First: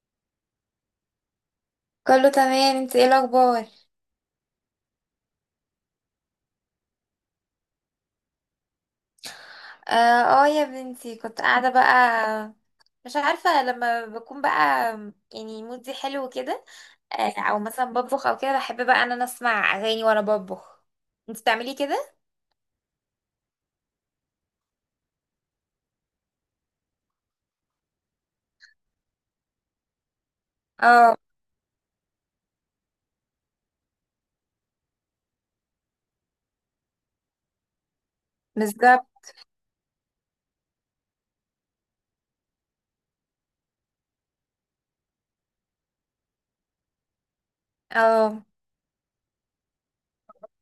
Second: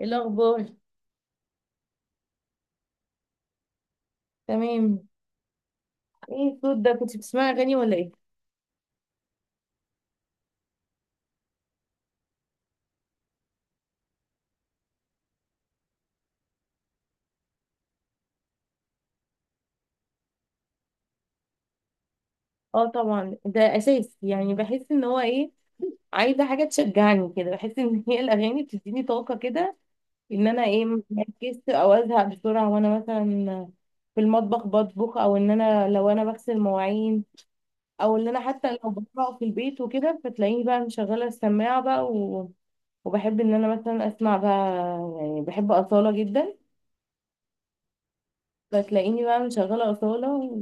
إيه الاخبار؟ كله تمام. انت ايه الاخبار؟ تمام. ايه الصوت ده، كنت بتسمعي اغاني ولا ايه؟ اه. آه، يا بنتي كنت قاعده بقى. مش عارفه لما بكون بقى، يعني مودي حلو كده. او مثلا بطبخ او كده، بحب بقى ان انا اسمع اغاني وانا بطبخ. انت بتعملي كده؟ اه، طبعا ده اساس، يعني بحس ان هو ايه، عايزه حاجه تشجعني كده، بحس ان هي الاغاني بتديني طاقه كده، ان انا ايه، اه، مركز او ازهق بسرعه، وانا مثلا في المطبخ بطبخ، او ان انا لو انا بغسل مواعين، او ان انا حتى لو بالظبط. بقرا في البيت وكده، فتلاقيني بقى مشغله السماعه بقى وبحب ان انا مثلا اسمع بقى، يعني بحب اصاله جدا، اه، فتلاقيني بقى مشغله اصاله،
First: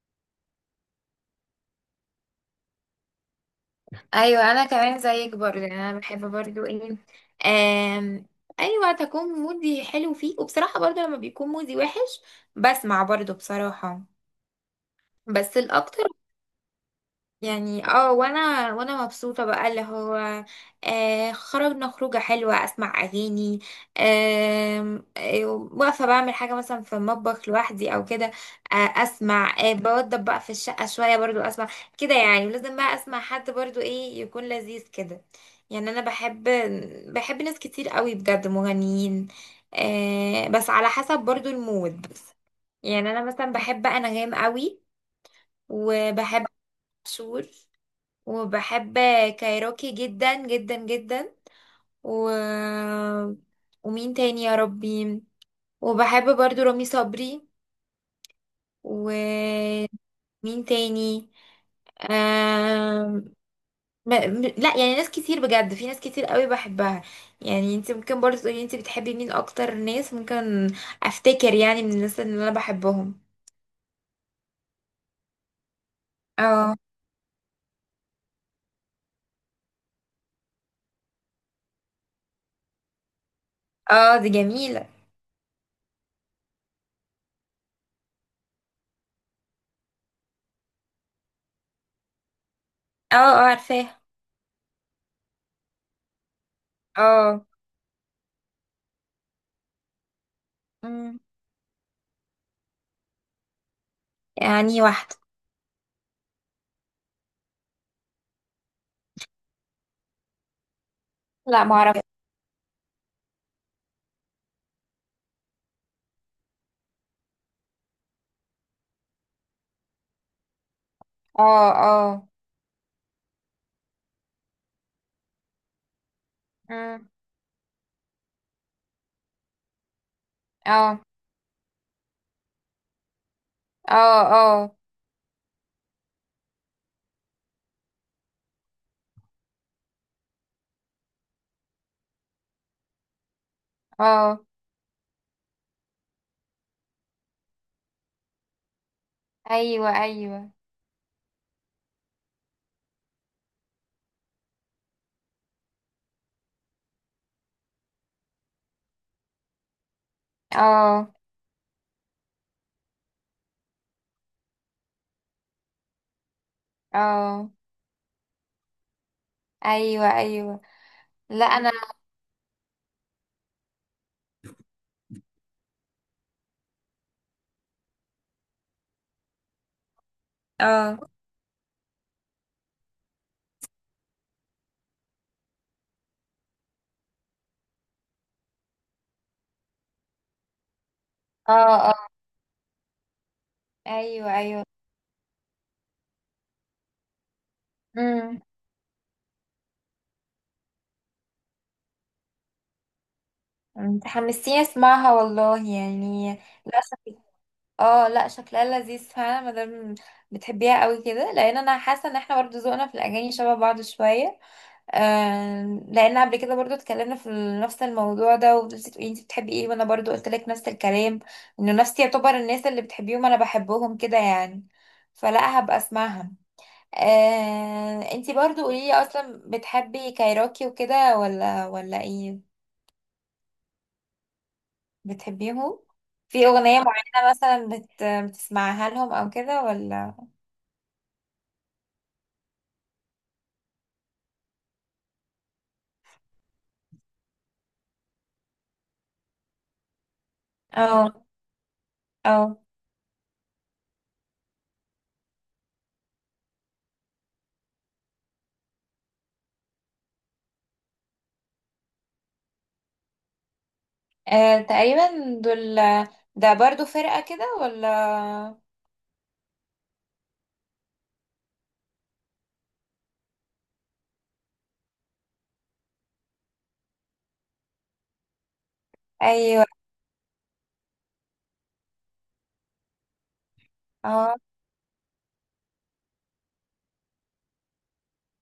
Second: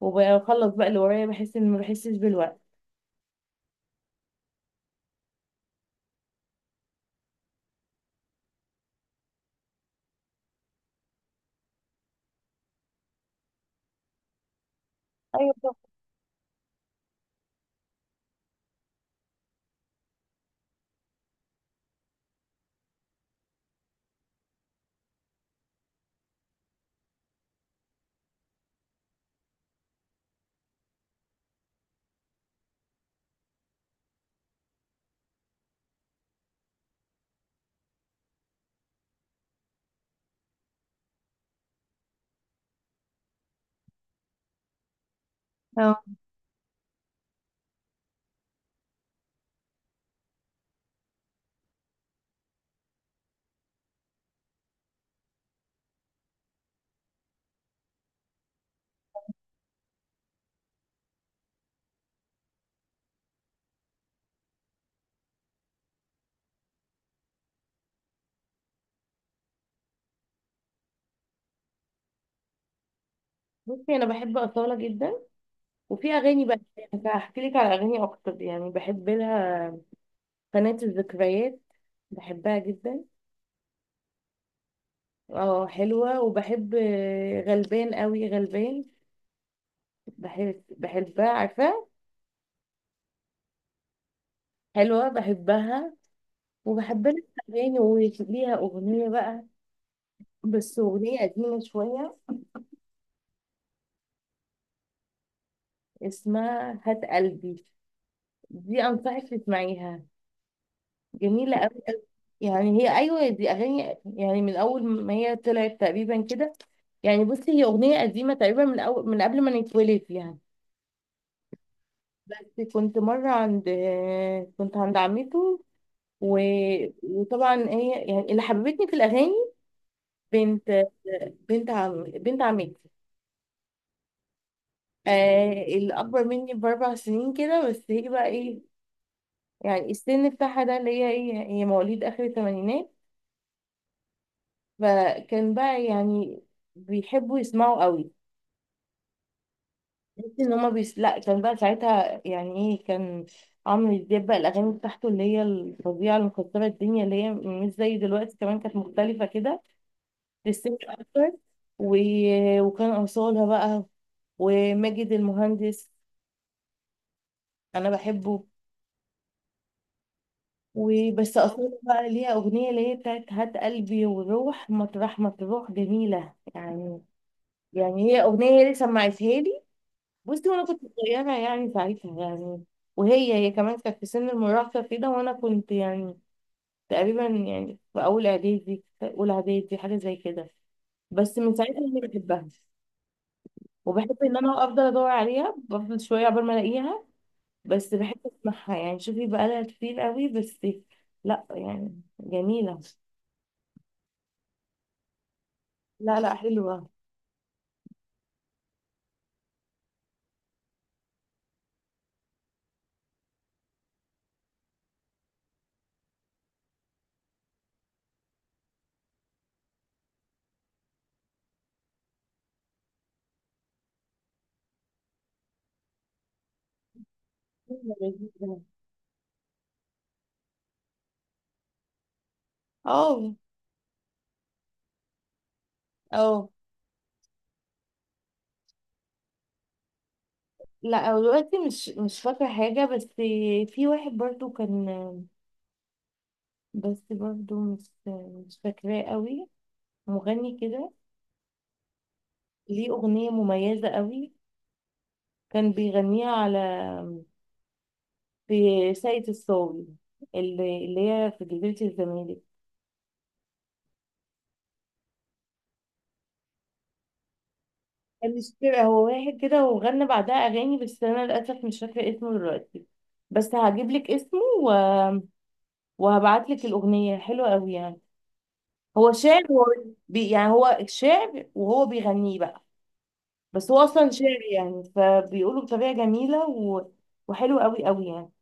وبخلص بقى اللي ورايا، بحس ان ما بحسش بالوقت. ايوه، انا كمان زيك برضه، يعني انا بحب برضه ايه. آم، اي وقت اكون مودي حلو فيه، وبصراحه برضه لما بيكون مودي وحش بسمع برضه بصراحه، ايوه، بس صح. الاكتر. يعني وانا مبسوطه بقى، اللي هو خرجنا خروجه حلوه اسمع اغاني. آم، آه واقفه بعمل حاجه مثلا في المطبخ لوحدي او كده. اسمع، بوضب بقى في الشقه شويه برضو اسمع كده يعني. ولازم بقى اسمع حد برضو ايه، يكون لذيذ كده. يعني انا بحب، بحب ناس كتير قوي بجد مغنيين. بس على حسب برضو المود. يعني انا مثلا بحب بقى انغام قوي، اه، وبحب عاشور، وبحب كايروكي جدا جدا جدا، و... ومين تاني يا ربي؟ وبحب برضو رامي صبري. ومين تاني؟ آم... ما... م- لا، يعني ناس كتير بجد، في ناس كتير قوي بحبها. يعني انت ممكن برضو تقولي، انت بتحبي مين اكتر ناس ممكن افتكر يعني من الناس اللي انا بحبهم؟ بصي، انا بحب اصاله جدا، وفي اغاني بقى اه، هحكي لك على اغاني اكتر يعني بحب لها. قناه الذكريات بحبها جدا. اه، دي جميلة. اه، حلوه، وبحب غلبان قوي، غلبان بحبها عارفه. اه، اه، عارفاها. حلوه بحبها. وبحب لها اه. اغاني، وليها اغنيه بقى، بس مم. اغنيه قديمه شويه، يعني واحدة. اسمها هات قلبي. دي انصحك تسمعيها، جميلة لا، أوي أوي. معرفة. يعني هي، أيوة، دي أغاني يعني من أول ما هي طلعت تقريبا كده. يعني بصي، هي أغنية قديمة تقريبا من أول، من قبل ما نتولد يعني. اه، اه. بس كنت عند عمته و... مم. وطبعا هي يعني اللي حببتني في الأغاني، بنت اه، بنت عمتي اه، اه، آه اللي أكبر مني بأربع سنين كده. بس هي بقى إيه، يعني السن بتاعها ده اللي هي إيه، هي مواليد آخر الثمانينات. اه. فكان بقى يعني بيحبوا يسمعوا قوي. ايوه، تحس ايوه. ان هما لا، كان بقى ساعتها يعني ايه، كان عمرو دياب بقى، الاغاني بتاعته اللي هي الفظيعه اللي مكسره الدنيا، اللي هي مش زي دلوقتي، كمان كانت مختلفه كده، للست اه، اكتر. و... وكان اصالها بقى، وماجد المهندس، اه. انا بحبه. ايوه، ايوه. وبس لا، انا. اصالها بقى ليها اغنيه اللي هي بتاعت هات قلبي، والروح مطرح ما تروح، جميله يعني. يعني هي اغنيه هي اللي سمعتها لي، بصي، وانا كنت اه، صغيره يعني ساعتها يعني. وهي كمان كانت في سن المراهقه كده، وانا كنت يعني تقريبا يعني في اولى اعدادي، حاجه زي كده. بس من ساعتها اه، انا اه. بحبها، وبحب ان ايوه، ايوه. انا افضل ادور عليها، بفضل شويه عقبال ما الاقيها، بس بحب امم. اسمعها يعني. شوفي بقى لها كتير قوي، بس لا يعني جميله. انت حمستيني اسمعها والله لا يعني. لا، لا، حلوه. شكل، اه، لا شكلها لذيذ فعلا، ما دام بتحبيها قوي كده، لان انا حاسه ان احنا برضو ذوقنا في الاغاني شبه بعض شويه. آه، لان قبل كده برضو اتكلمنا في نفس الموضوع ده، وقلت لي انت بتحبي ايه، وانا برضو قلت لك نفس الكلام، انه نفسي يعتبر الناس اللي بتحبيهم انا بحبهم كده يعني، فلا هبقى اسمعها. حلوة، انت لذيذة. برضو قولي لي، اصلا بتحبي كايروكي وكده ولا ايه؟ اه، بتحبيهم في اه. اغنية معينة مثلا بتسمعها لهم او كده ولا؟ لا، أو دلوقتي مش فاكره حاجه، بس في واحد برضو كان، بس برضو مش فاكراه قوي، مغني كده، اه، اه. ليه أغنية مميزة قوي، كان بيغنيها على، في ساقية الصاوي، اللي هي في جزيرة الزمالك. تقريبا دول، ده برضو فرقة كده ولا؟ كان، مش فاكرة، هو واحد كده وغنى بعدها أغاني، بس أنا للأسف مش فاكرة اسمه دلوقتي. بس هجيب لك اسمه وهبعت لك الأغنية، حلوة قوي يعني. هو شعر، هو ايوه، يعني هو شعر وهو بيغنيه بقى، بس هو اصلا اه. شعر يعني فبيقولوا بطريقه جميله وحلو قوي قوي يعني.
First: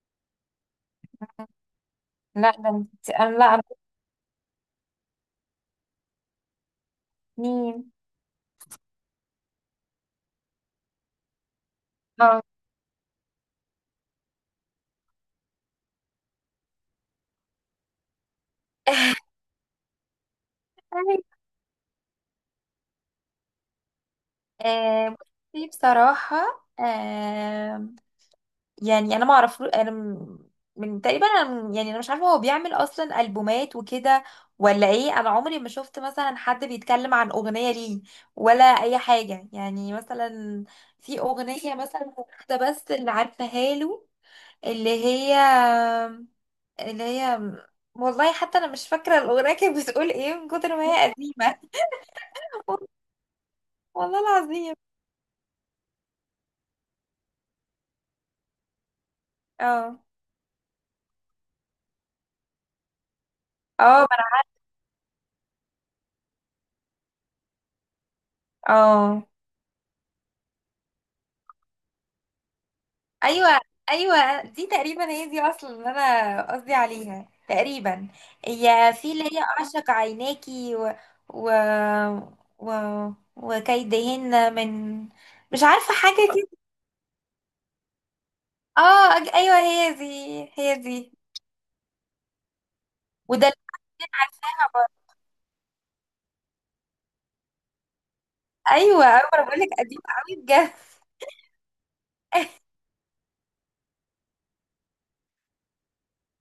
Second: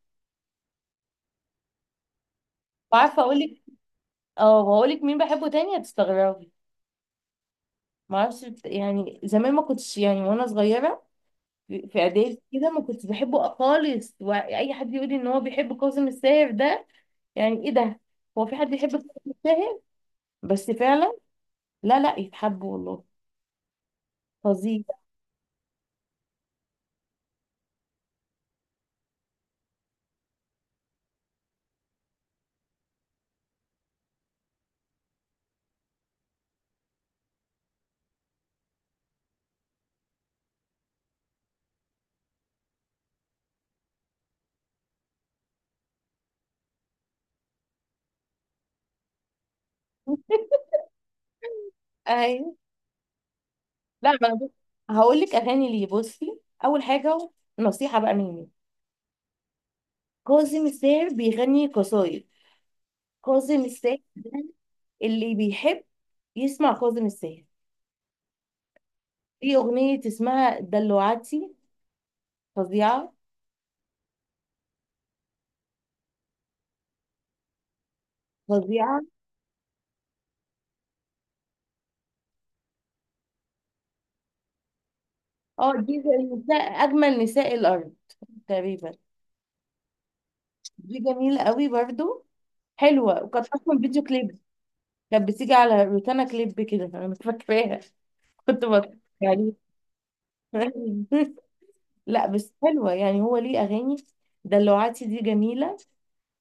لا، ده انت، وعارفه انا، اقول لا لك، انا اه، هقول لك مين بحبه تاني، هتستغربي. سنين، ما اعرفش، يعني زمان ما كنتش يعني، وانا صغيره في اه. اعدادي كده، ما كنتش بحبه خالص. واي حد يقول لي ان هو بيحب كاظم الساهر ده، يعني ايه ده؟ هو في حد يحب كاظم الساهر؟ بس فعلا، لا لا، يتحب والله، فظيع. آه، بصي بصراحة، يعني أنا ما أعرف، من تقريبا أنا، يعني أنا مش عارفة هو بيعمل أصلا ألبومات وكده ولا إيه، أنا عمري ما شفت مثلا حد بيتكلم عن أغنية ليه، ولا أي حاجة، يعني مثلا في أغنية مثلا واحدة بس اللي عارفاها له، اللي هي اللي هي والله حتى أنا مش فاكرة الأغنية كانت بتقول إيه من كتر ما هي قديمة. ايوه. لا، والله ما انا العظيم. هقول لك اغاني ليه، بصي. اول حاجه، نصيحه بقى مني، اه، كاظم الساهر بيغني قصايد. كاظم الساهر اه، ده، اللي بيحب يسمع كاظم الساهر، اه، في أغنية اسمها دلوعتي، فظيعة، ايوه، ايوه، دي تقريبا هي دي اصلا اللي انا قصدي عليها تقريبا. هي فظيعة. في اللي هي اعشق عيناكي، و و و وكيدهن، مش اه، عارفه دي زي حاجه كده. نساء، أجمل نساء الأرض، تقريبا. اه، ايوه، هي دي، هي دي دي. جميلة قوي برضو، حلوة، وده وكانت اللي أصلا فيديو أنا كليب، عارفاها برضه. كانت بتيجي على روتانا كليب كده، أنا مش فاكراها. كنت بتفرج ايوه، ايوه، انا عليه. بقول لك قديم قوي بجد. لا، بس حلوة يعني، هو ليه أغاني. دلوعتي دي جميلة،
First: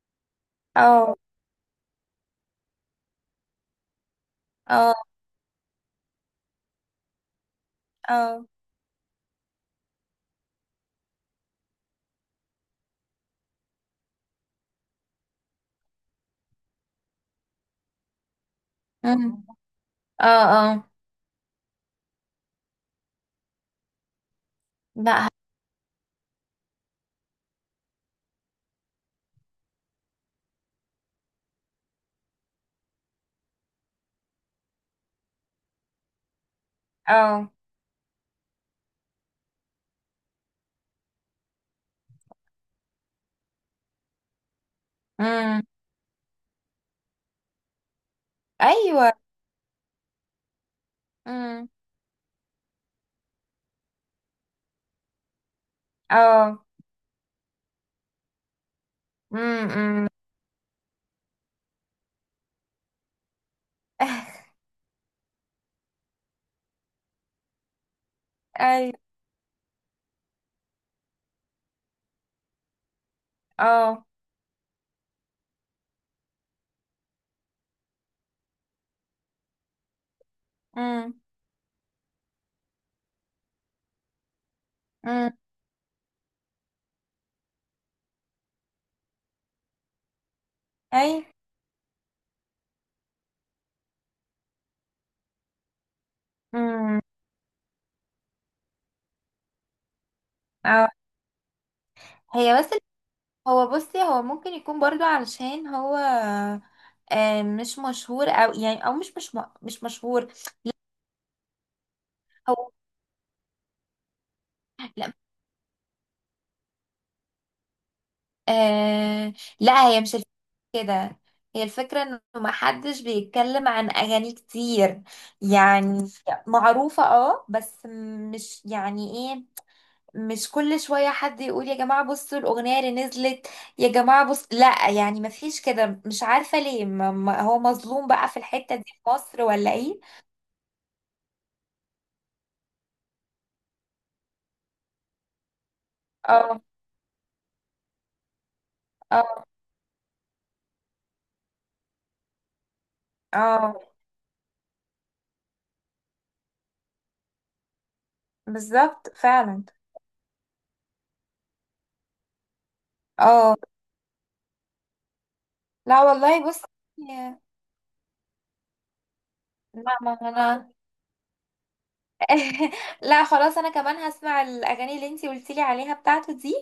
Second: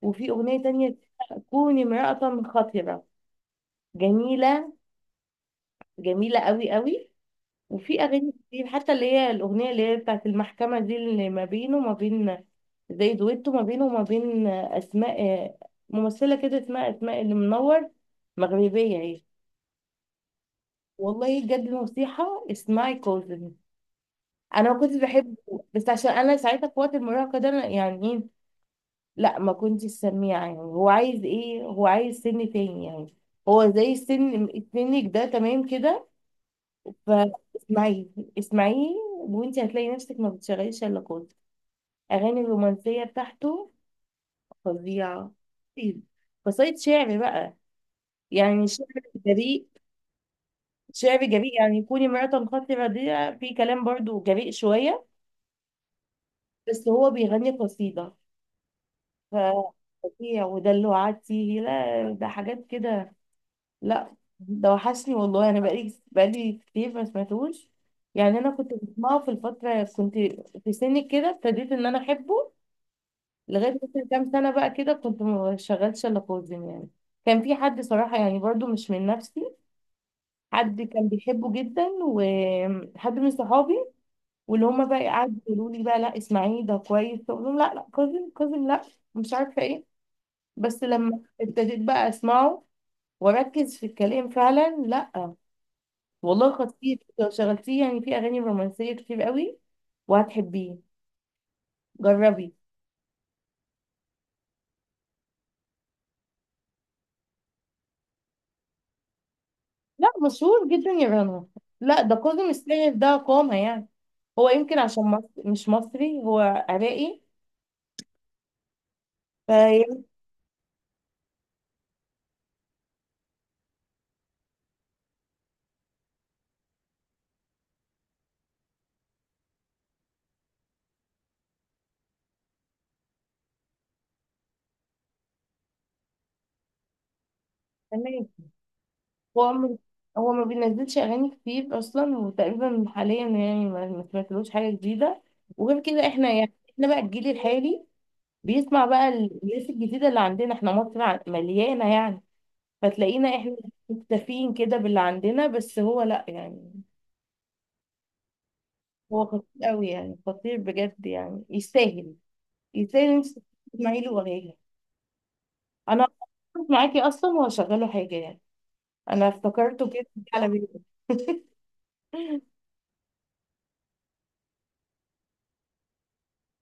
وفي أغنية تانية، اه، كوني امرأة خطرة، جميلة، اه، جميلة قوي قوي. وفي أغاني اه. كتير، حتى اللي هي الأغنية اللي هي بتاعت المحكمة دي، اللي ما بينه وما بين، زي دويتو ما بينه وما بين أسماء، ممثلة كده اسمها أسماء اللي منور، مغربية هي. أمم. اه، اه، والله بجد، الموسيقى، اسمعي كوزن. أنا ما كنتش لا، بحبه، بس عشان أنا ساعتها في وقت المراهقة ده، أنا يعني إيه، لا ما كنتش سميعة يعني، هو عايز إيه، هو عايز سن تاني يعني. هو زي السن، سنك ده تمام كده. اه. فاسمعيه، اسمعيه، وانت هتلاقي نفسك ما بتشغليش الا كود، اغاني الرومانسيه بتاعته، فظيعه. امم. طيب. قصايد شعر بقى، يعني شعر ايوه. جريء، شعر جريء. امم. يعني كوني امرأة خاطرة دي، في كلام برضو جريء شوية، اه. بس هو بيغني قصيدة ف امم. أمم. فظيع. ودلوعتي، لا ده حاجات كده، لا. ده وحشني والله، انا بقالي كتير ما سمعتوش يعني. انا كنت اي، بسمعه في الفترة، كنت في سنك كده، ابتديت ان انا احبه لغاية اه. مثلا كام سنة بقى كده، كنت ما شغلتش إلا خوزن يعني. كان في حد صراحة يعني، برضو مش من نفسي، حد كان امم. بيحبه جدا، وحد من صحابي، واللي هما بقى امم. قعدوا يقولوا لي بقى، لا اسمعيه ده كويس، فأقول لهم، لا لا، كوزن كوزن لا، مش عارفة ايه. بس اي. لما ابتديت بقى اسمعه واركز في الكلام فعلا، لا والله خطير. امم. لو شغلتيه يعني في اغاني رومانسية كتير قوي وهتحبيه، اه. جربي. هي بس، هو بصي، هو ممكن يكون برضو علشان هو مش مشهور، او يعني، او مش لا، مشهور. مشهور جدا يا رنا، لا ده كاظم هو، الساهر ده قامة يعني. هو يمكن عشان لا. مش مصري، هو عراقي، آه لا، هي فيعني. مش الفكرة كده. هي الفكرة انه محدش بيتكلم عن اغاني كتير، يعني معروفة اه، بس مش يعني إيه، مش كل شوية حد يقول يا جماعة بصوا الأغنية اللي نزلت، يا جماعة بص، لا، يعني مفيش كده، مش عارفة ليه، هو مظلوم بقى تمام. في الحتة دي في مصر هو ولا م- ايه؟ هو ما بينزلش اغاني كتير اصلا، وتقريبا حاليا يعني ما سمعتلوش حاجه جديده. وغير كده احنا يعني اه، احنا بقى الجيل الحالي بيسمع بقى اه، الناس الجديده اللي عندنا احنا، مصر مليانه يعني. فتلاقينا احنا اه، مكتفيين كده باللي عندنا، بس هو لا يعني، بالظبط هو خطير فعلا. قوي يعني، خطير بجد يعني، يستاهل، يستاهل إن انت اه، تسمعي له اغاني. انا لا والله، بص. هقف معاكي اصلا يا- وهشغله حاجه يعني، انا افتكرته لا، كده، ما جه على بالي. انا. لا خلاص، انا كمان هسمع الاغاني اللي انتي قلتيلي عليها بتاعته دي،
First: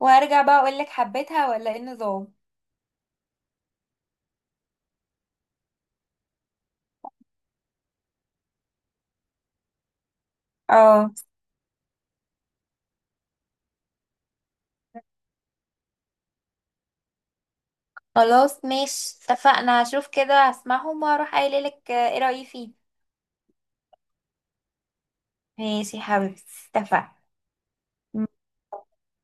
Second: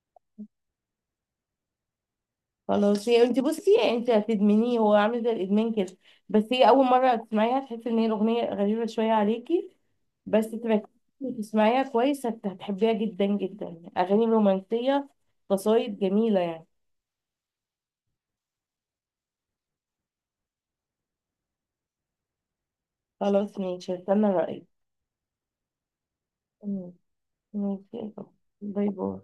وهرجع بقى اقولك حبيتها ولا ايه النظام. خلاص، هي انت بصي، انت هتدمنيه، هو عامل زي الادمان كده. بس هي اول مره تسمعيها تحسي ان هي الاغنيه غريبه شويه عليكي، بس تركزي اه وتسمعيها كويس هتحبيها جدا جدا، اغاني رومانسيه، قصايد جميله يعني. خلاص، ماشي، اتفقنا، هشوف كده، هسمعهم واروح قايلة لك ايه رأيي فيه. خلاص ماشي، هستنى رايك. ماشي يا حبيبتي. مم. اتفقنا. ماشي. باي باي.